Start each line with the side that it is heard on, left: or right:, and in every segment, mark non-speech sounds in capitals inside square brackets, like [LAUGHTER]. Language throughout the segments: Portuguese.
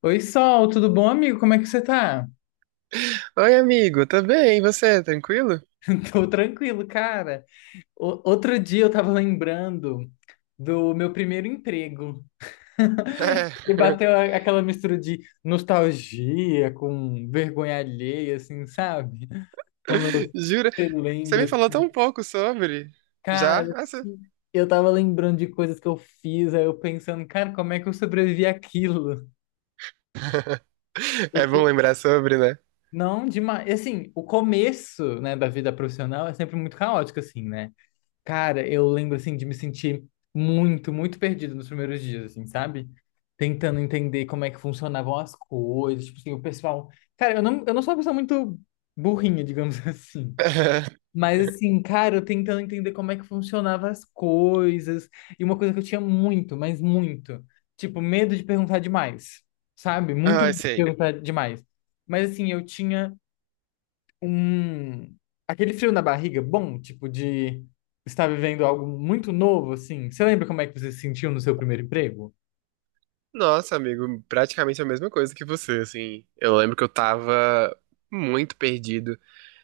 left: Oi, Sol, tudo bom, amigo? Como é que você tá?
right: Oi, amigo, tá bem? E você, tranquilo?
left: [LAUGHS] Tô tranquilo, cara. Outro dia eu tava lembrando do meu primeiro emprego. [LAUGHS]
right: É.
left: E bateu aquela mistura de nostalgia com vergonha alheia, assim, sabe? Quando
right: [LAUGHS] Jura?
left: você
right: Você
left: lembra,
right: me falou
left: assim,
right: tão pouco sobre. Já?
left: cara,
right: Ah, sim.
left: assim, eu tava lembrando de coisas que eu fiz, aí eu pensando, cara, como é que eu sobrevivi àquilo?
right: [LAUGHS]
left: O
right: É bom
left: co-
right: lembrar sobre, né?
left: Não, demais. Assim, o começo, né, da vida profissional é sempre muito caótico, assim, né? Cara, eu lembro assim de me sentir muito, muito perdido nos primeiros dias, assim, sabe? Tentando entender como é que funcionavam as coisas, tipo assim, o pessoal. Cara, eu não sou uma pessoa muito burrinha, digamos [LAUGHS] assim.
right: [LAUGHS]
left: Mas assim, cara, eu tentando entender como é que funcionavam as coisas. E uma coisa que eu tinha muito, mas muito, tipo, medo de perguntar demais, sabe? Muito
right: Ah,
left: medo de
right: sei.
left: perguntar demais. Mas assim, eu tinha um aquele frio na barriga bom, tipo de estar vivendo algo muito novo assim. Você lembra como é que você se sentiu no seu primeiro emprego?
right: Nossa, amigo, praticamente a mesma coisa que você, assim. Eu lembro que eu tava muito perdido.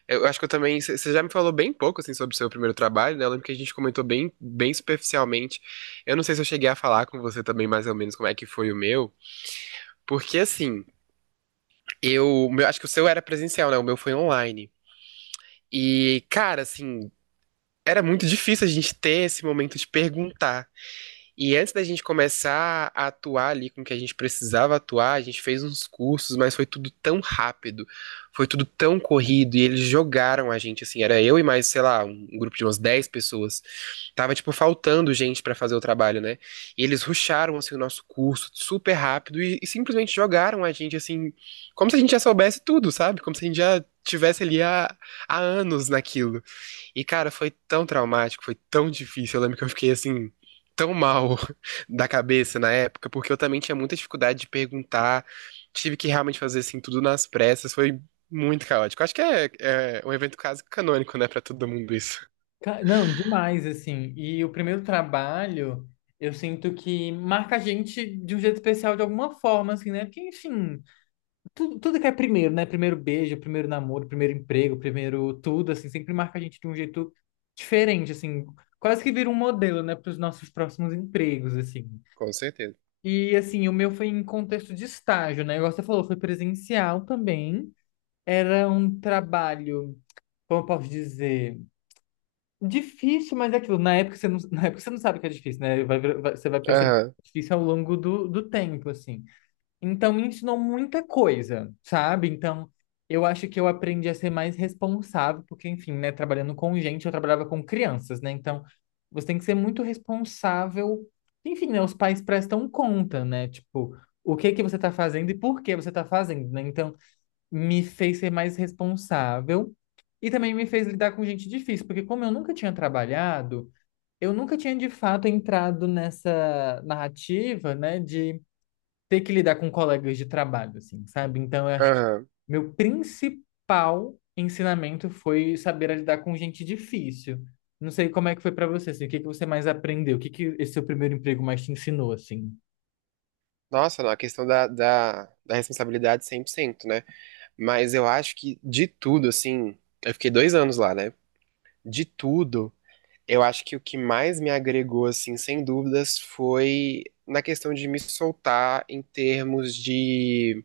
right: Eu acho que eu também. Você já me falou bem pouco, assim, sobre o seu primeiro trabalho, né? Eu lembro que a gente comentou bem, bem superficialmente. Eu não sei se eu cheguei a falar com você também, mais ou menos, como é que foi o meu. Porque, assim. Eu, acho que o seu era presencial, né? O meu foi online. E, cara, assim, era muito difícil a gente ter esse momento de perguntar. E antes da gente começar a atuar ali com o que a gente precisava atuar, a gente fez uns cursos, mas foi tudo tão rápido, foi tudo tão corrido, e eles jogaram a gente, assim, era eu e mais, sei lá, um grupo de umas 10 pessoas. Tava, tipo, faltando gente pra fazer o trabalho, né? E eles rusharam, assim, o nosso curso super rápido e simplesmente jogaram a gente, assim, como se a gente já soubesse tudo, sabe? Como se a gente já tivesse ali há anos naquilo. E, cara, foi tão traumático, foi tão difícil. Eu lembro que eu fiquei assim, tão mal [LAUGHS] da cabeça na época, porque eu também tinha muita dificuldade de perguntar. Tive que realmente fazer assim, tudo nas pressas. Foi muito caótico. Acho que é um evento quase canônico, né, pra todo mundo isso.
left: Não, demais assim. E o primeiro trabalho, eu sinto que marca a gente de um jeito especial de alguma forma assim, né? Porque enfim, tudo que é primeiro, né? Primeiro beijo, primeiro namoro, primeiro emprego, primeiro tudo assim, sempre marca a gente de um jeito diferente assim. Quase que vira um modelo, né, para os nossos próximos empregos, assim.
right: Com certeza.
left: E assim, o meu foi em contexto de estágio, né? Igual você falou, foi presencial também. Era um trabalho, como eu posso dizer, difícil, mas é aquilo. Na época você não, [LAUGHS] na época você não sabe que é difícil, né? Você vai perceber que
right: Aham,
left: é difícil ao longo do tempo, assim. Então me ensinou muita coisa, sabe? Então eu acho que eu aprendi a ser mais responsável, porque enfim, né, trabalhando com gente, eu trabalhava com crianças, né? Então você tem que ser muito responsável. Enfim, né, os pais prestam conta, né? Tipo, o que que você tá fazendo e por que você tá fazendo, né? Então me fez ser mais responsável e também me fez lidar com gente difícil, porque como eu nunca tinha trabalhado, eu nunca tinha de fato entrado nessa narrativa, né, de ter que lidar com colegas de trabalho, assim, sabe? Então, eu acho que
right: aham.
left: meu principal ensinamento foi saber lidar com gente difícil. Não sei como é que foi pra você, assim, o que que você mais aprendeu? O que que esse seu primeiro emprego mais te ensinou, assim?
right: Nossa, não, a questão da responsabilidade 100%, né? Mas eu acho que de tudo, assim, eu fiquei 2 anos lá, né? De tudo. Eu acho que o que mais me agregou, assim, sem dúvidas, foi na questão de me soltar em termos de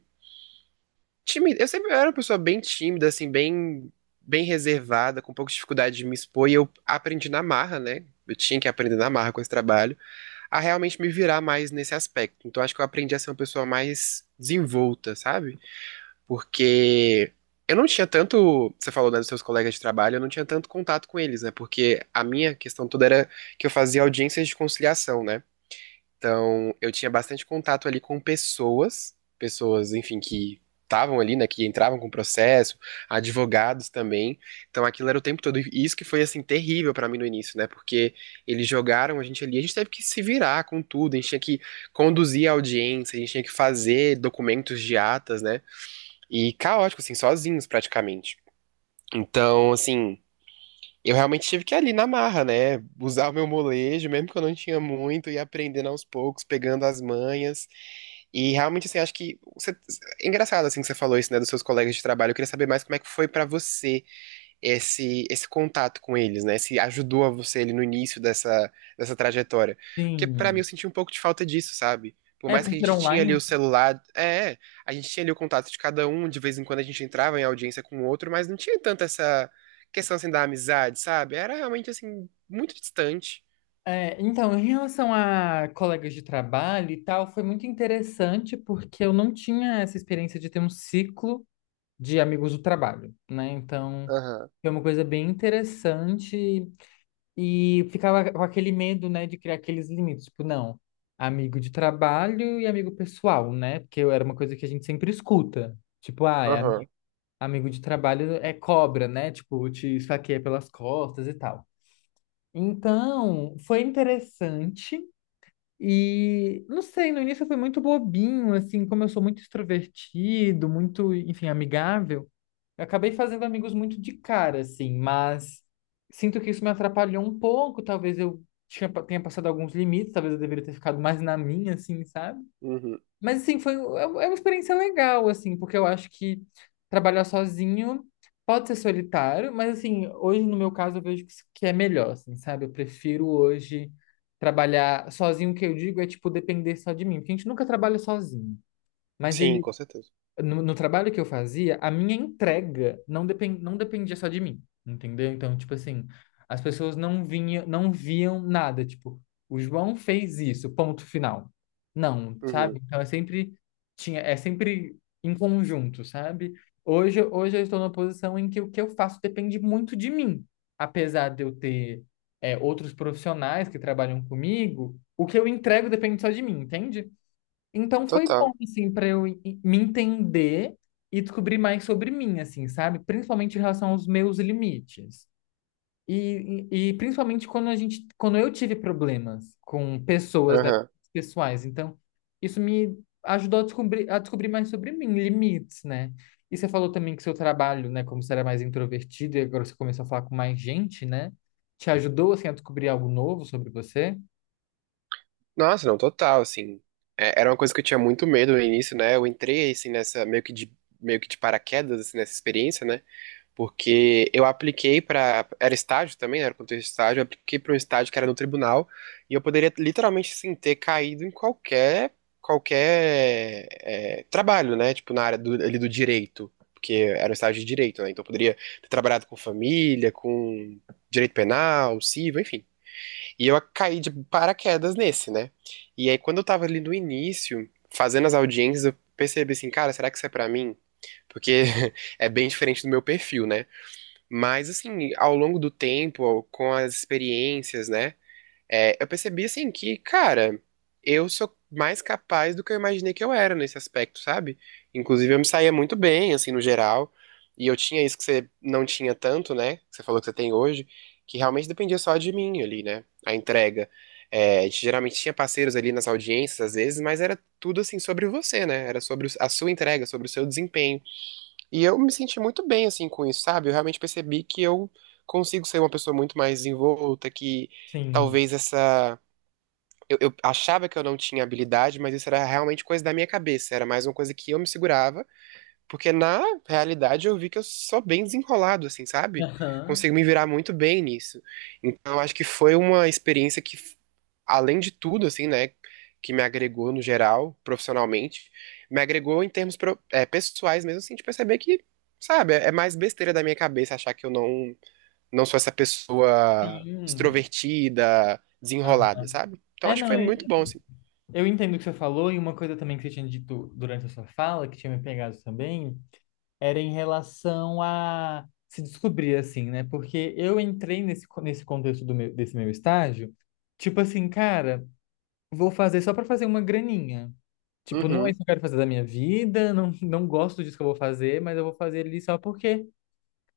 right: tímida. Eu sempre era uma pessoa bem tímida, assim, bem, bem reservada, com pouca dificuldade de me expor, e eu aprendi na marra, né? Eu tinha que aprender na marra com esse trabalho, a realmente me virar mais nesse aspecto. Então acho que eu aprendi a ser uma pessoa mais desenvolta, sabe? Porque eu não tinha tanto, você falou, né, dos seus colegas de trabalho, eu não tinha tanto contato com eles, né? Porque a minha questão toda era que eu fazia audiências de conciliação, né? Então, eu tinha bastante contato ali com pessoas, pessoas, enfim, que estavam ali, né, que entravam com o processo, advogados também. Então, aquilo era o tempo todo. E isso que foi assim terrível pra mim no início, né? Porque eles jogaram a gente ali, a gente teve que se virar com tudo, a gente tinha que conduzir a audiência, a gente tinha que fazer documentos de atas, né? E caótico, assim, sozinhos praticamente. Então, assim, eu realmente tive que ir ali na marra, né? Usar o meu molejo, mesmo que eu não tinha muito, e aprendendo aos poucos, pegando as manhas. E realmente, assim, é engraçado, assim, que você falou isso, né, dos seus colegas de trabalho. Eu queria saber mais como é que foi pra você esse contato com eles, né? Se ajudou a você ali no início dessa trajetória. Porque pra mim
left: Sim.
right: eu senti um pouco de falta disso, sabe? Por
left: É,
right: mais
left: por
right: que a
left: ser
right: gente tinha ali
left: online?
right: o celular, a gente tinha ali o contato de cada um, de vez em quando a gente entrava em audiência com o outro, mas não tinha tanto essa questão assim da amizade, sabe? Era realmente assim muito distante.
left: É, então, em relação a colegas de trabalho e tal, foi muito interessante porque eu não tinha essa experiência de ter um ciclo de amigos do trabalho, né? Então,
right: Aham,
left: foi uma coisa bem interessante. E ficava com aquele medo, né, de criar aqueles limites. Tipo, não, amigo de trabalho e amigo pessoal, né? Porque era uma coisa que a gente sempre escuta. Tipo,
right: aham,
left: amigo de trabalho é cobra, né? Tipo, te esfaqueia pelas costas e tal. Então, foi interessante. E não sei, no início eu fui muito bobinho, assim, como eu sou muito extrovertido, muito, enfim, amigável, eu acabei fazendo amigos muito de cara, assim, mas sinto que isso me atrapalhou um pouco, talvez eu tenha passado alguns limites, talvez eu deveria ter ficado mais na minha, assim, sabe?
right: uhum.
left: Mas assim, é uma experiência legal, assim, porque eu acho que trabalhar sozinho pode ser solitário, mas assim, hoje no meu caso eu vejo que que é melhor, assim, sabe? Eu prefiro hoje trabalhar sozinho, o que eu digo é tipo depender só de mim, porque a gente nunca trabalha sozinho, mas
right: Sim,
left: ele
right: com certeza.
left: no trabalho que eu fazia, a minha entrega não, depen- não dependia só de mim, entendeu? Então, tipo assim, as pessoas não vinham, não viam nada, tipo, o João fez isso, ponto final. Não,
right: Uhum.
left: sabe? Então é sempre em conjunto, sabe? Hoje eu estou numa posição em que o que eu faço depende muito de mim, apesar de eu ter outros profissionais que trabalham comigo, o que eu entrego depende só de mim, entende? Então foi bom,
right: Total.
left: assim, para me entender e descobrir mais sobre mim, assim, sabe? Principalmente em relação aos meus limites. E principalmente quando eu tive problemas com pessoas, né,
right: Aham.
left: pessoais. Então, isso me ajudou a descobrir mais sobre mim, limites, né? E você falou também que seu trabalho, né, como você era mais introvertido e agora você começou a falar com mais gente, né? Te ajudou, assim, a descobrir algo novo sobre você?
right: Nossa, não, total, assim. É, era uma coisa que eu tinha muito medo no início, né? Eu entrei, assim, nessa, meio que de paraquedas, assim, nessa experiência, né? Porque eu apliquei pra. Era estágio também, né? Era contexto de estágio. Eu apliquei pra um estágio que era no tribunal. E eu poderia, literalmente, assim, ter caído em qualquer trabalho, né? Tipo, na área do, ali do direito. Porque era um estágio de direito, né? Então eu poderia ter trabalhado com família, com direito penal, civil, enfim. E eu caí de paraquedas nesse, né? E aí, quando eu tava ali no início, fazendo as audiências, eu percebi assim, cara, será que isso é pra mim? Porque [LAUGHS] é bem diferente do meu perfil, né? Mas, assim, ao longo do tempo, com as experiências, né? É, eu percebi assim que, cara, eu sou mais capaz do que eu imaginei que eu era nesse aspecto, sabe? Inclusive eu me saía muito bem, assim, no geral. E eu tinha isso que você não tinha tanto, né? Que você falou que você tem hoje, que realmente dependia só de mim ali, né? A entrega. É, a gente geralmente tinha parceiros ali nas audiências, às vezes, mas era tudo assim sobre você, né? Era sobre a sua entrega, sobre o seu desempenho. E eu me senti muito bem, assim, com isso, sabe? Eu realmente percebi que eu consigo ser uma pessoa muito mais desenvolta, que
left: Sim.
right: talvez essa. Eu achava que eu não tinha habilidade, mas isso era realmente coisa da minha cabeça, era mais uma coisa que eu me segurava porque na realidade eu vi que eu sou bem desenrolado, assim, sabe?
left: Aham,
right: Consigo me virar muito bem nisso. Então eu acho que foi uma experiência que, além de tudo, assim, né, que me agregou no geral, profissionalmente, me agregou em termos pessoais mesmo, assim, de perceber que, sabe, é mais besteira da minha cabeça achar que eu não, não sou essa pessoa
left: sim.
right: extrovertida, desenrolada,
left: Aham.
right: sabe? Então
left: É,
right: acho que
left: não,
right: foi muito bom, assim.
left: eu entendo o que você falou, e uma coisa também que você tinha dito durante a sua fala, que tinha me pegado também, era em relação a se descobrir, assim, né? Porque eu entrei nesse contexto desse meu estágio, tipo assim, cara, vou fazer só para fazer uma graninha. Tipo, não é
right: Uhum.
left: isso que eu quero fazer da minha vida, não gosto disso que eu vou fazer, mas eu vou fazer ali só porque,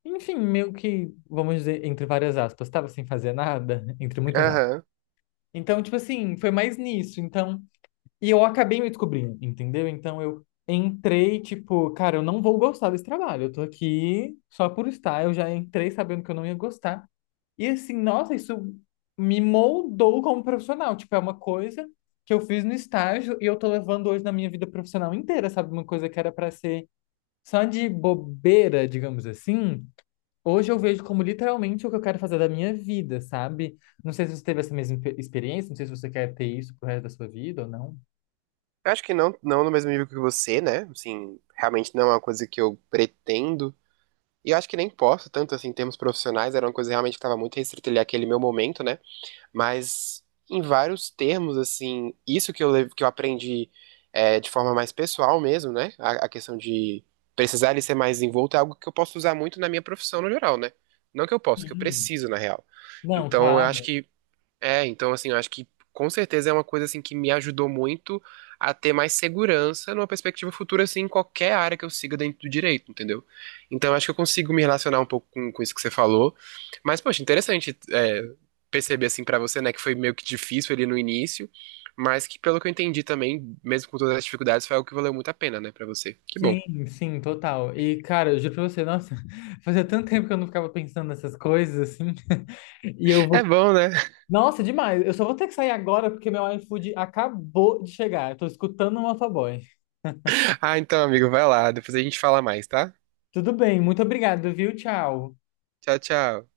left: enfim, meio que, vamos dizer, entre várias aspas, tava sem fazer nada, [LAUGHS] entre muitas aspas.
right: Aham.
left: Então, tipo assim, foi mais nisso. Então. E eu acabei me descobrindo, entendeu? Então eu entrei, tipo, cara, eu não vou gostar desse trabalho. Eu tô aqui só por estar. Eu já entrei sabendo que eu não ia gostar. E assim, nossa, isso me moldou como profissional. Tipo, é uma coisa que eu fiz no estágio e eu tô levando hoje na minha vida profissional inteira, sabe? Uma coisa que era pra ser só de bobeira, digamos assim. Hoje eu vejo como literalmente o que eu quero fazer da minha vida, sabe? Não sei se você teve essa experiência, não sei se você quer ter isso pro resto da sua vida ou não.
right: Eu acho que não, não no mesmo nível que você, né? Assim, realmente não é uma coisa que eu pretendo. E eu acho que nem posso, tanto assim, em termos profissionais, era uma coisa realmente que estava muito restrita ali àquele meu momento, né? Mas em vários termos, assim, isso que que eu aprendi de forma mais pessoal mesmo, né? A questão de precisar ele ser mais envolto é algo que eu posso usar muito na minha profissão no geral, né? Não que eu posso, que eu
left: Sim.
right: preciso, na real.
left: Não,
right: Então, eu acho
left: claro.
right: que então assim, eu acho que com certeza é uma coisa assim que me ajudou muito a ter mais segurança numa perspectiva futura, assim, em qualquer área que eu siga dentro do direito, entendeu? Então eu acho que eu consigo me relacionar um pouco com isso que você falou. Mas, poxa, interessante perceber assim pra você, né, que foi meio que difícil ali no início, mas que pelo que eu entendi também, mesmo com todas as dificuldades, foi algo que valeu muito a pena, né, pra você. Que bom.
left: Sim, sim, total. E, cara, eu juro pra você, nossa, [LAUGHS] fazia tanto tempo que eu não ficava pensando nessas coisas, assim. [LAUGHS] E eu
right: É
left: vou.
right: bom, né?
left: Nossa, demais. Eu só vou ter que sair agora porque meu iFood acabou de chegar. Eu tô escutando o motoboy.
right: [LAUGHS] Ah, então, amigo, vai lá, depois a gente fala mais, tá?
left: Tudo bem, muito obrigado, viu? Tchau.
right: Tchau, tchau.